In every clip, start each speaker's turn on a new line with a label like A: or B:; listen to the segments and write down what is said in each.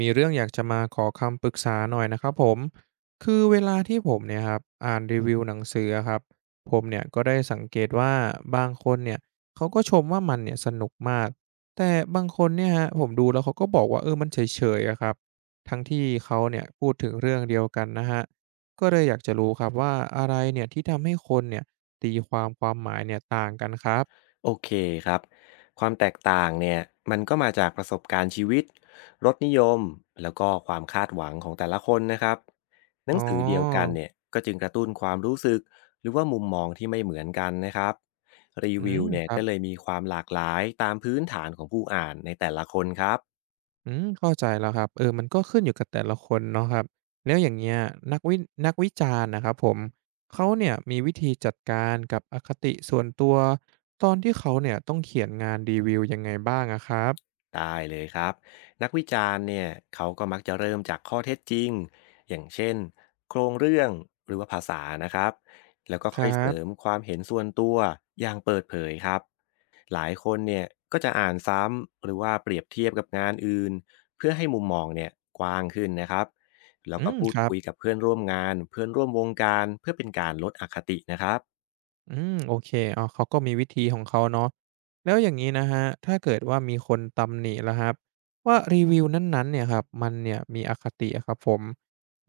A: มีเรื่องอยากจะมาขอคำปรึกษาหน่อยนะครับผมคือเวลาที่ผมเนี่ยครับอ่านรีวิวหนังสืออะครับผมเนี่ยก็ได้สังเกตว่าบางคนเนี่ยเขาก็ชมว่ามันเนี่ยสนุกมากแต่บางคนเนี่ยฮะผมดูแล้วเขาก็บอกว่ามันเฉยๆอะครับทั้งที่เขาเนี่ยพูดถึงเรื่องเดียวกันนะฮะก็เลยอยากจะรู้ครับว่าอะไรเนี่ยที่ทำให้คนเนี่ยตีความความหมายเนี่ยต่างกันครับ
B: โอเคครับความแตกต่างเนี่ยมันก็มาจากประสบการณ์ชีวิตรสนิยมแล้วก็ความคาดหวังของแต่ละคนนะครับหนั
A: อ๋
B: งสือเดียวกัน
A: อ
B: เนี่ยก็จึงกระตุ้นความรู้สึกหรือว่ามุมมองที่ไม่เหมือนกันนะครับรี
A: อื
B: วิ
A: ม
B: วเนี่
A: ค
B: ย
A: รั
B: ก็เล
A: บ
B: ยมีความหลากหลายตามพื้นฐานของผู้อ่านในแต่ละคนครับ
A: อืมเข้าใจแล้วครับมันก็ขึ้นอยู่กับแต่ละคนเนาะครับ แล้วอย่างเงี้ยนักวินักวิจารณ์นะครับผม เขาเนี่ยมีวิธีจัดการกับอคติส่วนตัวตอนที่เขาเนี่ยต้องเขียนงานรีวิวยังไงบ้างอะครับ
B: ได้เลยครับนักวิจารณ์เนี่ยเขาก็มักจะเริ่มจากข้อเท็จจริงอย่างเช่นโครงเรื่องหรือว่าภาษานะครับแล้วก็
A: ค
B: ค่อ
A: รั
B: ยเสริม
A: บ
B: ความเห็นส่วนตัวอย่างเปิดเผยครับหลายคนเนี่ยก็จะอ่านซ้ำหรือว่าเปรียบเทียบกับงานอื่นเพื่อให้มุมมองเนี่ยกว้างขึ้นนะครับแล้ว
A: อื
B: ก็
A: ม
B: พู
A: ค
B: ด
A: รับ
B: คุยกับเพื่อนร่วมงานเพื่อนร่วมวงการเพื่อเป็นการลดอคตินะครับ
A: อืมโอเคอ๋อเขาก็มีวิธีของเขาเนาะแล้วอย่างงี้นะครับถ้าเกิดว่ามีคนตำหนิล่ะครับว่ารีวิวนั้นๆเนี่ยครับมันเนี่ยมีอคติอะครับผม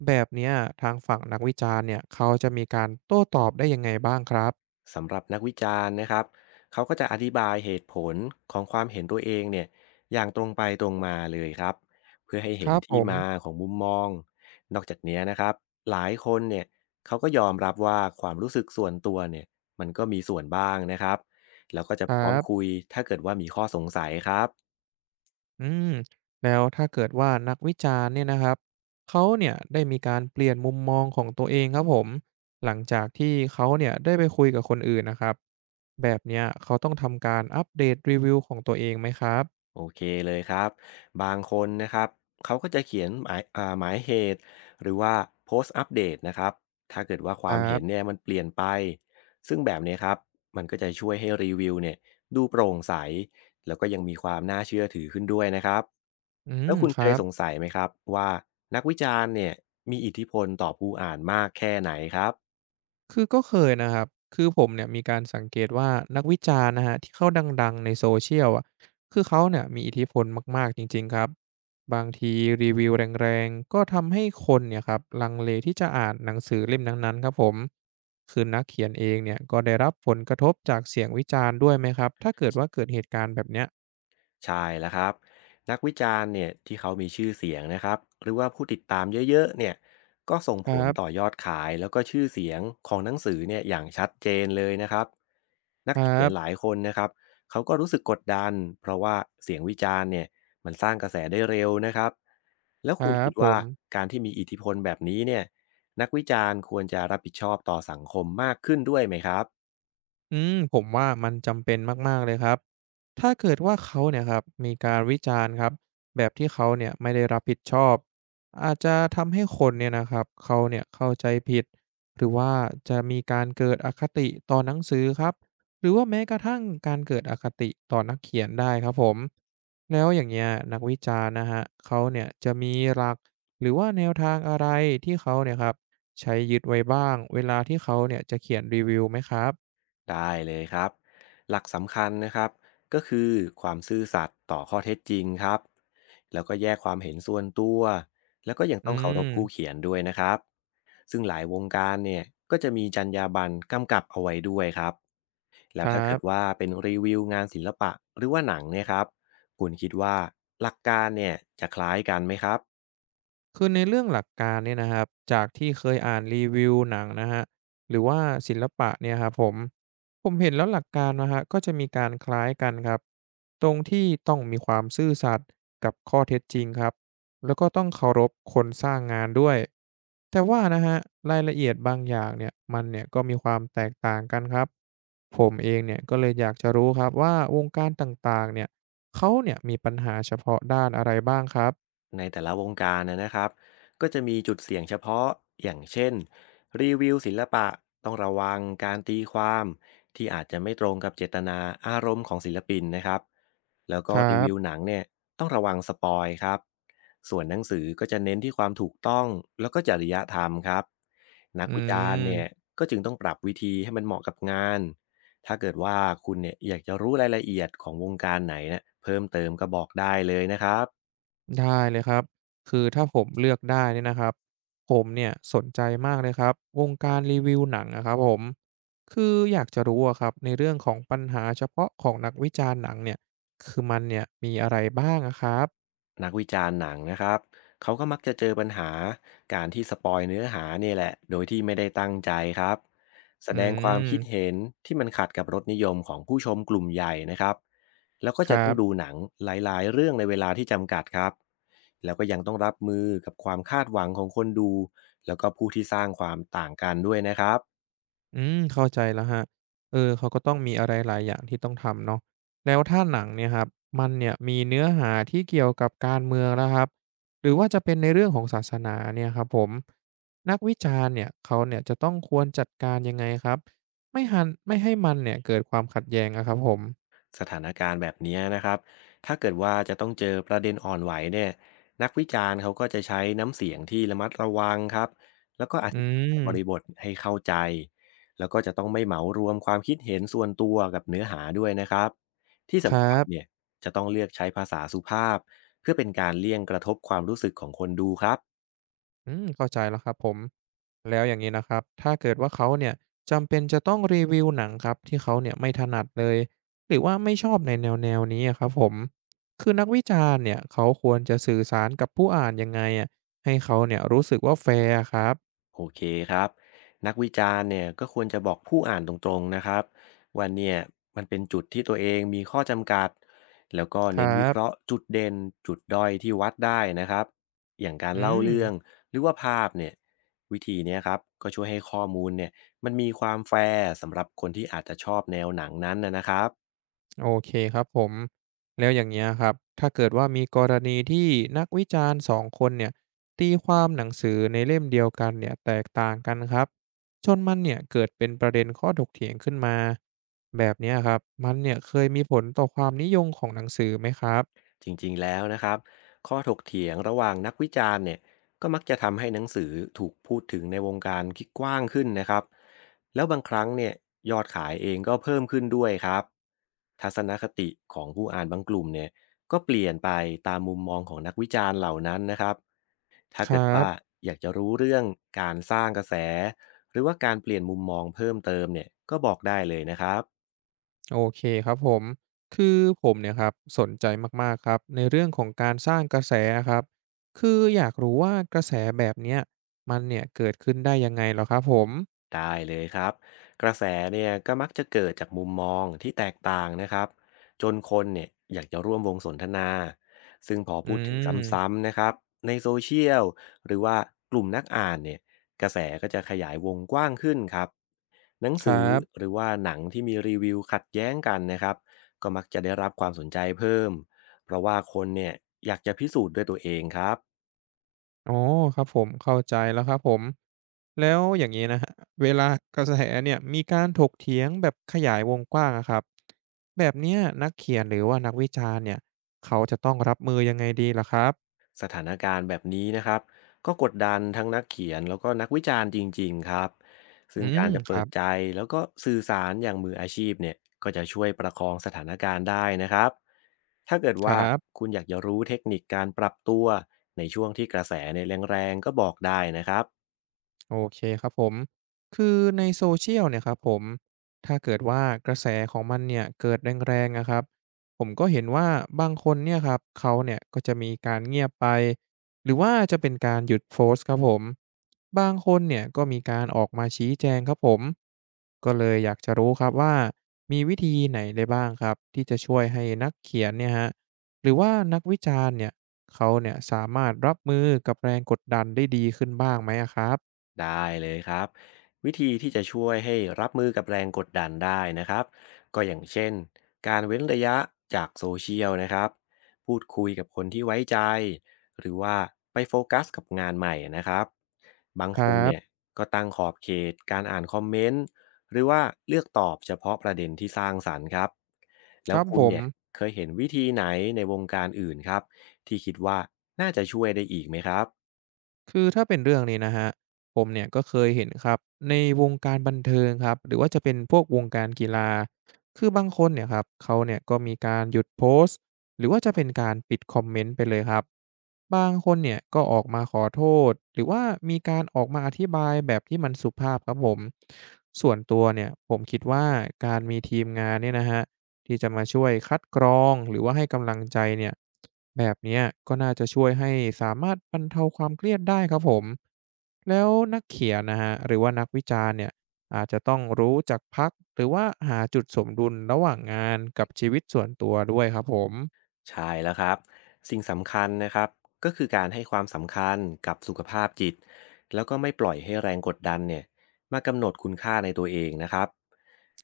A: แบบเนี้ยทางฝั่งนักวิจารณ์เนี่ยเขาจะมีการโต้ตอบได้ยังไงบ้างครับ
B: สำหรับนักวิจารณ์นะครับเขาก็จะอธิบายเหตุผลของความเห็นตัวเองเนี่ยอย่างตรงไปตรงมาเลยครับเพื่อให้
A: ค
B: เห็น
A: รับผ
B: ที่
A: ม
B: มาของมุมมองนอกจากเนี้ยนะครับหลายคนเนี่ยเขาก็ยอมรับว่าความรู้สึกส่วนตัวเนี่ยมันก็มีส่วนบ้างนะครับแล้วก็จะ
A: ค
B: พ
A: รั
B: ร้อม
A: บ
B: คุยถ้าเกิดว่ามีข้อสงสัยครับ
A: อืมแล้วถ้าเกิดว่านักวิจารณ์เนี่ยนะครับเขาเนี่ยได้มีการเปลี่ยนมุมมองของตัวเองครับผมหลังจากที่เขาเนี่ยได้ไปคุยกับคนอื่นนะครับแบบเนี้ยเขาต้องทำการอัปเดตรีวิวของตัวเองไหมครับ
B: โอเคเลยครับบางคนนะครับเขาก็จะเขียนหมายเหตุหรือว่าโพสต์อัปเดตนะครับถ้าเกิดว่าค
A: ค
B: วา
A: รั
B: มเห็น
A: บ
B: เนี่ยมันเปลี่ยนไปซึ่งแบบเนี้ยครับมันก็จะช่วยให้รีวิวเนี่ยดูโปร่งใสแล้วก็ยังมีความน่าเชื่อถือขึ้นด้วยนะครับ
A: อื
B: แล้
A: ม
B: วคุณ
A: ค
B: เค
A: รั
B: ย
A: บ
B: สงสัยไหมครับว่านักวิจารณ์เนี่ยมีอิทธิพลต่อผู้อ่านมากแค่ไหนครับ
A: คือก็เคยนะครับคือผมเนี่ยมีการสังเกตว่านักวิจารณ์นะครับที่เขาดังๆในโซเชียลอะคือเขาเนี่ยมีอิทธิพลมากๆจริงๆครับบางทีรีวิวแรงๆก็ทำให้คนเนี่ยครับลังเลที่จะอ่านหนังสือเล่มนั้นๆครับผมคือนักเขียนเองเนี่ยก็ได้รับผลกระทบจากเสียงวิจารณ์ด้วยไหมครับถ้าเกิดว่าเกิดเหตุการณ์แบบเนี้ย
B: ใช่แล้วครับนักวิจารณ์เนี่ยที่เขามีชื่อเสียงนะครับหรือว่าผู้ติดตามเยอะๆเนี่ยก็ส่ง
A: ค
B: ผ
A: รั
B: ลต่อ
A: บ
B: ยอดขายแล้วก็ชื่อเสียงของหนังสือเนี่ยอย่างชัดเจนเลยนะครับนัก
A: คร
B: เขียน
A: ั
B: หลา
A: บ
B: ยคนนะครับเขาก็รู้สึกกดดันเพราะว่าเสียงวิจารณ์เนี่ยมันสร้างกระแสได้เร็วนะครับแล้ว
A: ค
B: คุณ
A: รับ
B: คิด
A: ผ
B: ว่า
A: ม
B: การที่มีอิทธิพลแบบนี้เนี่ยนักวิจารณ์ควรจะรับผิดชอบต่อสังคมมากขึ้นด้วยไหมครับ
A: อืมผมว่ามันจำเป็นมากๆเลยครับถ้าเกิดว่าเขาเนี่ยครับมีการวิจารณ์ครับแบบที่เขาเนี่ยไม่ได้รับผิดชอบอาจจะทำให้คนเนี่ยนะครับเขาเนี่ยเข้าใจผิดหรือว่าจะมีการเกิดอคติต่อหนังสือครับหรือว่าแม้กระทั่งการเกิดอคติต่อนักเขียนได้ครับผมแล้วอย่างเงี้ยนักวิจารณ์นะฮะเขาเนี่ยจะมีหลักหรือว่าแนวทางอะไรที่เขาเนี่ยครับใช้ยึดไว้บ้างเวลาที่เขาเนี่ยจะเขียนรีวิวไหมครับ
B: ได้เลยครับหลักสำคัญนะครับก็คือความซื่อสัตย์ต่อข้อเท็จจริงครับ แล้วก็แยกความเห็นส่วนตัว แล้วก็ยัง
A: อื
B: ต้องเคารพ
A: ม
B: ผู้เขียนด้วยนะครับ ซึ่งหลายวงการเนี่ยก็จะมีจรรยาบรรณกำกับเอาไว้ด้วยครับ แล้
A: ค
B: ว
A: รั
B: ถ้าเกิด
A: บ
B: ว่าเป็นรีวิวงานศิลปะหรือว่าหนังเนี่ยครับคุณคิดว่าหลักการเนี่ยจะคล้ายกันไหมครับ
A: คือในเรื่องหลักการเนี่ยนะครับจากที่เคยอ่านรีวิวหนังนะฮะหรือว่าศิลปะเนี่ยครับผมผมเห็นแล้วหลักการนะฮะก็จะมีการคล้ายกันครับตรงที่ต้องมีความซื่อสัตย์กับข้อเท็จจริงครับแล้วก็ต้องเคารพคนสร้างงานด้วยแต่ว่านะฮะรายละเอียดบางอย่างเนี่ยมันเนี่ยก็มีความแตกต่างกันครับผมเองเนี่ยก็เลยอยากจะรู้ครับว่าวงการต่างๆเนี่ยเขาเนี่ยมีปัญหาเฉพาะด้านอะไรบ้างครับ
B: ในแต่ละวงการนะครับก็จะมีจุดเสี่ยงเฉพาะอย่างเช่นรีวิวศิลปะต้องระวังการตีความที่อาจจะไม่ตรงกับเจตนาอารมณ์ของศิลปินนะครับแล้ว
A: ค
B: ก็
A: รั
B: รีวิว
A: บ
B: หนังเนี่ยต้องระวังสปอยครับส่วนหนังสือก็จะเน้นที่ความถูกต้องแล้วก็จริยธรรมครับนัก
A: อื
B: วิจารณ์เนี่ย
A: ม
B: ก็จึงต้องปรับวิธีให้มันเหมาะกับงานถ้าเกิดว่าคุณเนี่ยอยากจะรู้รายละเอียดของวงการไหนเนะเพิ่มเติมก็บอกได้เลยนะครับ
A: ได้เลยครับ คือถ้าผมเลือกได้เนี่ยนะครับผมเนี่ยสนใจมากเลยครับ วงการรีวิวหนังอะครับผม คืออยากจะรู้อะครับในเรื่องของปัญหาเฉพาะของนักวิจารณ์หนังเนี่ยคือมันเนี่ยมีอะไรบ้างอะครับ
B: นักวิจารณ์หนังนะครับเขาก็มักจะเจอปัญหาการที่สปอยเนื้อหาเนี่ยแหละโดยที่ไม่ได้ตั้งใจครับแส
A: อื
B: ดงความ
A: ม
B: คิดเห็นที่มันขัดกับรสนิยมของผู้ชมกลุ่มใหญ่นะครับแล้วก็
A: ค
B: จะ
A: รั
B: ต้องดู
A: บ
B: หนังหลายๆเรื่องในเวลาที่จำกัดครับแล้วก็ยังต้องรับมือกับความคาดหวังของคนดูแล้วก็ผู้ที่สร้างความต่างกันด้วยนะครับ
A: อืมเข้าใจแล้วครับเขาก็ต้องมีอะไรหลายอย่างที่ต้องทำเนาะแล้วถ้าหนังเนี่ยครับมันเนี่ยมีเนื้อหาที่เกี่ยวกับการเมืองนะครับหรือว่าจะเป็นในเรื่องของศาสนาเนี่ยครับผมนักวิจารณ์เนี่ยเขาเนี่ยจะต้องควรจัดการยังไงครับไม่ให้มันเนี่ยเกิดความขัดแย้งอะครับผม
B: สถานการณ์แบบเนี้ยนะครับถ้าเกิดว่าจะต้องเจอประเด็นอ่อนไหวเนี่ยนักวิจารณ์เขาก็จะใช้น้ำเสียงที่ระมัดระวังครับแล้วก็อ
A: อื
B: ธิบายบริบ
A: ม
B: ทให้เข้าใจแล้วก็จะต้องไม่เหมารวมความคิดเห็นส่วนตัวกับเนื้อหาด้วยนะครับที่
A: ค
B: สำ
A: รั
B: คัญเนี่ย
A: บ
B: จะต้องเลือกใช้ภาษาสุภาพเพื่อเป็นการเลี่ยงกระทบความรู้สึกของคนดูครับ
A: อืมเข้าใจแล้วครับผมแล้วอย่างนี้นะครับถ้าเกิดว่าเขาเนี่ยจำเป็นจะต้องรีวิวหนังครับที่เขาเนี่ยไม่ถนัดเลยหรือว่าไม่ชอบในแนวนี้อะครับผมคือนักวิจารณ์เนี่ยเขาควรจะสื่อสารกับผู้อ่านยังไงอะให้เขาเนี่ยรู้สึกว่าแฟร์ครับ
B: โอเคครับนักวิจารณ์เนี่ยก็ควรจะบอกผู้อ่านตรงๆนะครับว่าเนี่ยมันเป็นจุดที่ตัวเองมีข้อจำกัดแล้วก็
A: ค
B: เน้
A: รั
B: นวิเคราะห์
A: บ
B: จุดเด่นจุดด้อยที่วัดได้นะครับอย่างการ
A: อื
B: เล่า
A: ม
B: เรื่องหรือว่าภาพเนี่ยวิธีเนี้ยครับก็ช่วยให้ข้อมูลเนี่ยมันมีความแฟร์สำหรับคนที่อาจจะชอบแนวหนังนั้นนะครับ
A: โอเคครับผมแล้วอย่างเงี้ยครับถ้าเกิดว่ามีกรณีที่นักวิจารณ์สองคนเนี่ยตีความหนังสือในเล่มเดียวกันเนี่ยแตกต่างกันครับจนมันเนี่ยเกิดเป็นประเด็นข้อถกเถียงขึ้นมาแบบเนี้ยครับมันเนี่ยเคยมีผลต่อความนิยมของหนังสือไหมครับ
B: จริงๆแล้วนะครับข้อถกเถียงระหว่างนักวิจารณ์เนี่ยก็มักจะทำให้หนังสือถูกพูดถึงในวงการที่กว้างขึ้นนะครับแล้วบางครั้งเนี่ยยอดขายเองก็เพิ่มขึ้นด้วยครับทัศนคติของผู้อ่านบางกลุ่มเนี่ยก็เปลี่ยนไปตามมุมมองของนักวิจารณ์เหล่านั้นนะครับถ้า
A: ค
B: เกิ
A: รั
B: ดว่า
A: บ
B: อยากจะรู้เรื่องการสร้างกระแสหรือว่าการเปลี่ยนมุมมองเพิ่มเติมเนี่ยก็บอกได้เลยนะครับ
A: โอเคครับผมคือผมเนี่ยครับสนใจมากๆครับในเรื่องของการสร้างกระแสครับคืออยากรู้ว่ากระแสแบบเนี้ยมันเนี่ยเกิดขึ้นได้ยังไงเหรอครับผม
B: ได้เลยครับกระแสเนี่ยก็มักจะเกิดจากมุมมองที่แตกต่างนะครับจนคนเนี่ยอยากจะร่วมวงสนทนาซึ่งพอ
A: อื
B: พูดถึง
A: ม
B: ซ้ำๆนะครับในโซเชียลหรือว่ากลุ่มนักอ่านเนี่ยกระแสก็จะขยายวงกว้างขึ้นครับหนัง
A: ค
B: สื
A: รั
B: อห
A: บ
B: รือว่าหนังที่มีรีวิวขัดแย้งกันนะครับก็มักจะได้รับความสนใจเพิ่มเพราะว่าคนเนี่ยอยากจะพิสูจน์ด้วยตัวเองครับ
A: อ๋อครับผมเข้าใจแล้วครับผมแล้วอย่างนี้นะฮะเวลากระแสเนี่ยมีการถกเถียงแบบขยายวงกว้างอะครับแบบเนี้ยนักเขียนหรือว่านักวิจารณ์เนี่ยเขาจะต้องรับมือยังไงดีล่ะครับ
B: สถานการณ์แบบนี้นะครับก็กดดันทั้งนักเขียนแล้วก็นักวิจารณ์จริงๆครับ
A: อื
B: ซึ่งกา
A: ม
B: รจะ
A: ค
B: เปิ
A: รั
B: ด
A: บ
B: ใจแล้วก็สื่อสารอย่างมืออาชีพเนี่ยก็จะช่วยประคองสถานการณ์ได้นะครับถ้าเกิด
A: ครั
B: ว่า
A: บ
B: คุณอยากจะรู้เทคนิคการปรับตัวในช่วงที่กระแสในยแรงๆก็บอกได้นะครับ
A: โอเคครับผม คือในโซเชียลเนี่ยครับผม ถ้าเกิดว่ากระแสของมันเนี่ยเกิดแรงๆนะครับ ผมก็เห็นว่าบางคนเนี่ยครับ เขาเนี่ยก็จะมีการเงียบไป หรือว่าจะเป็นการหยุดโพสต์ครับผมบางคนเนี่ยก็มีการออกมาชี้แจงครับผมก็เลยอยากจะรู้ครับว่ามีวิธีไหนได้บ้างครับที่จะช่วยให้นักเขียนเนี่ยฮะหรือว่านักวิจารณ์เนี่ย เขาเนี่ยสามารถรับมือกับแรงกดดันได้ดีขึ้นบ้างไหมอะครับ
B: ได้เลยครับวิธีที่จะช่วยให้รับมือกับแรงกดดันได้นะครับก็อย่างเช่นการเว้นระยะจากโซเชียลนะครับพูดคุยกับคนที่ไว้ใจหรือว่าไปโฟกัสกับงานใหม่นะครับบาง
A: ค
B: ค
A: รั
B: นเนี่ย
A: บ
B: ก็ตั้งขอบเขตการอ่านคอมเมนต์หรือว่าเลือกตอบเฉพาะประเด็นที่สร้างสรรค์ครับ
A: ค
B: แล้ว
A: รับ
B: คุ
A: ผ
B: ณ
A: ม
B: เนี่ยเคยเห็นวิธีไหนในวงการอื่นครับที่คิดว่าน่าจะช่วยได้อีกไหมครับ
A: คือถ้าเป็นเรื่องนี้นะครับผมเนี่ยก็เคยเห็นครับในวงการบันเทิงครับหรือว่าจะเป็นพวกวงการกีฬาคือบางคนเนี่ยครับเขาเนี่ยก็มีการหยุดโพสต์หรือว่าจะเป็นการปิดคอมเมนต์ไปเลยครับบางคนเนี่ยก็ออกมาขอโทษหรือว่ามีการออกมาอธิบายแบบที่มันสุภาพครับผมส่วนตัวเนี่ยผมคิดว่าการมีทีมงานเนี่ยนะฮะ ที่จะมาช่วยคัดกรองหรือว่าให้กำลังใจเนี่ยแบบเนี้ยก็น่าจะช่วยให้สามารถบรรเทาความเครียดได้ครับผมแล้วนักเขียนนะฮะหรือว่านักวิจารณ์เนี่ยอาจจะต้องรู้จักพักหรือว่าหาจุดสมดุลระหว่างงานกับชีวิตส่วนตัวด้วยครับผม
B: ใช่แล้วครับสิ่งสำคัญนะครับก็คือการให้ความสำคัญกับสุขภาพจิตแล้วก็ไม่ปล่อยให้แรงกดดันเนี่ยมากำหนดคุณค่าในตัวเองนะครับ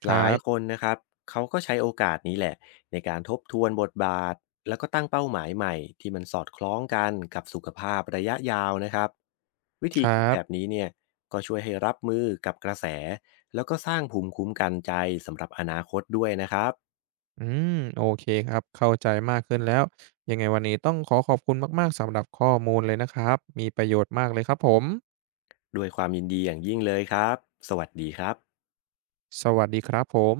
A: ค
B: ห
A: รั
B: ลายค
A: บ
B: นนะครับเขาก็ใช้โอกาสนี้แหละในการทบทวนบทบาทแล้วก็ตั้งเป้าหมายใหม่ที่มันสอดคล้องกันกับสุขภาพระยะยาวนะครับวิ
A: ค
B: ธี
A: รั
B: คิดแบบ
A: บ
B: นี้เนี่ยก็ช่วยให้รับมือกับกระแสแล้วก็สร้างภูมิคุ้มกันใจสำหรับอนาคตด้วยนะครับ
A: อืมโอเคครับเข้าใจมากขึ้นแล้วยังไงวันนี้ต้องขอขอบคุณมากๆสำหรับข้อมูลเลยนะครับมีประโยชน์มากเลยครับผม
B: ด้วยความยินดีอย่างยิ่งเลยครับ สวัสดีครับ
A: สวัสดีครับผม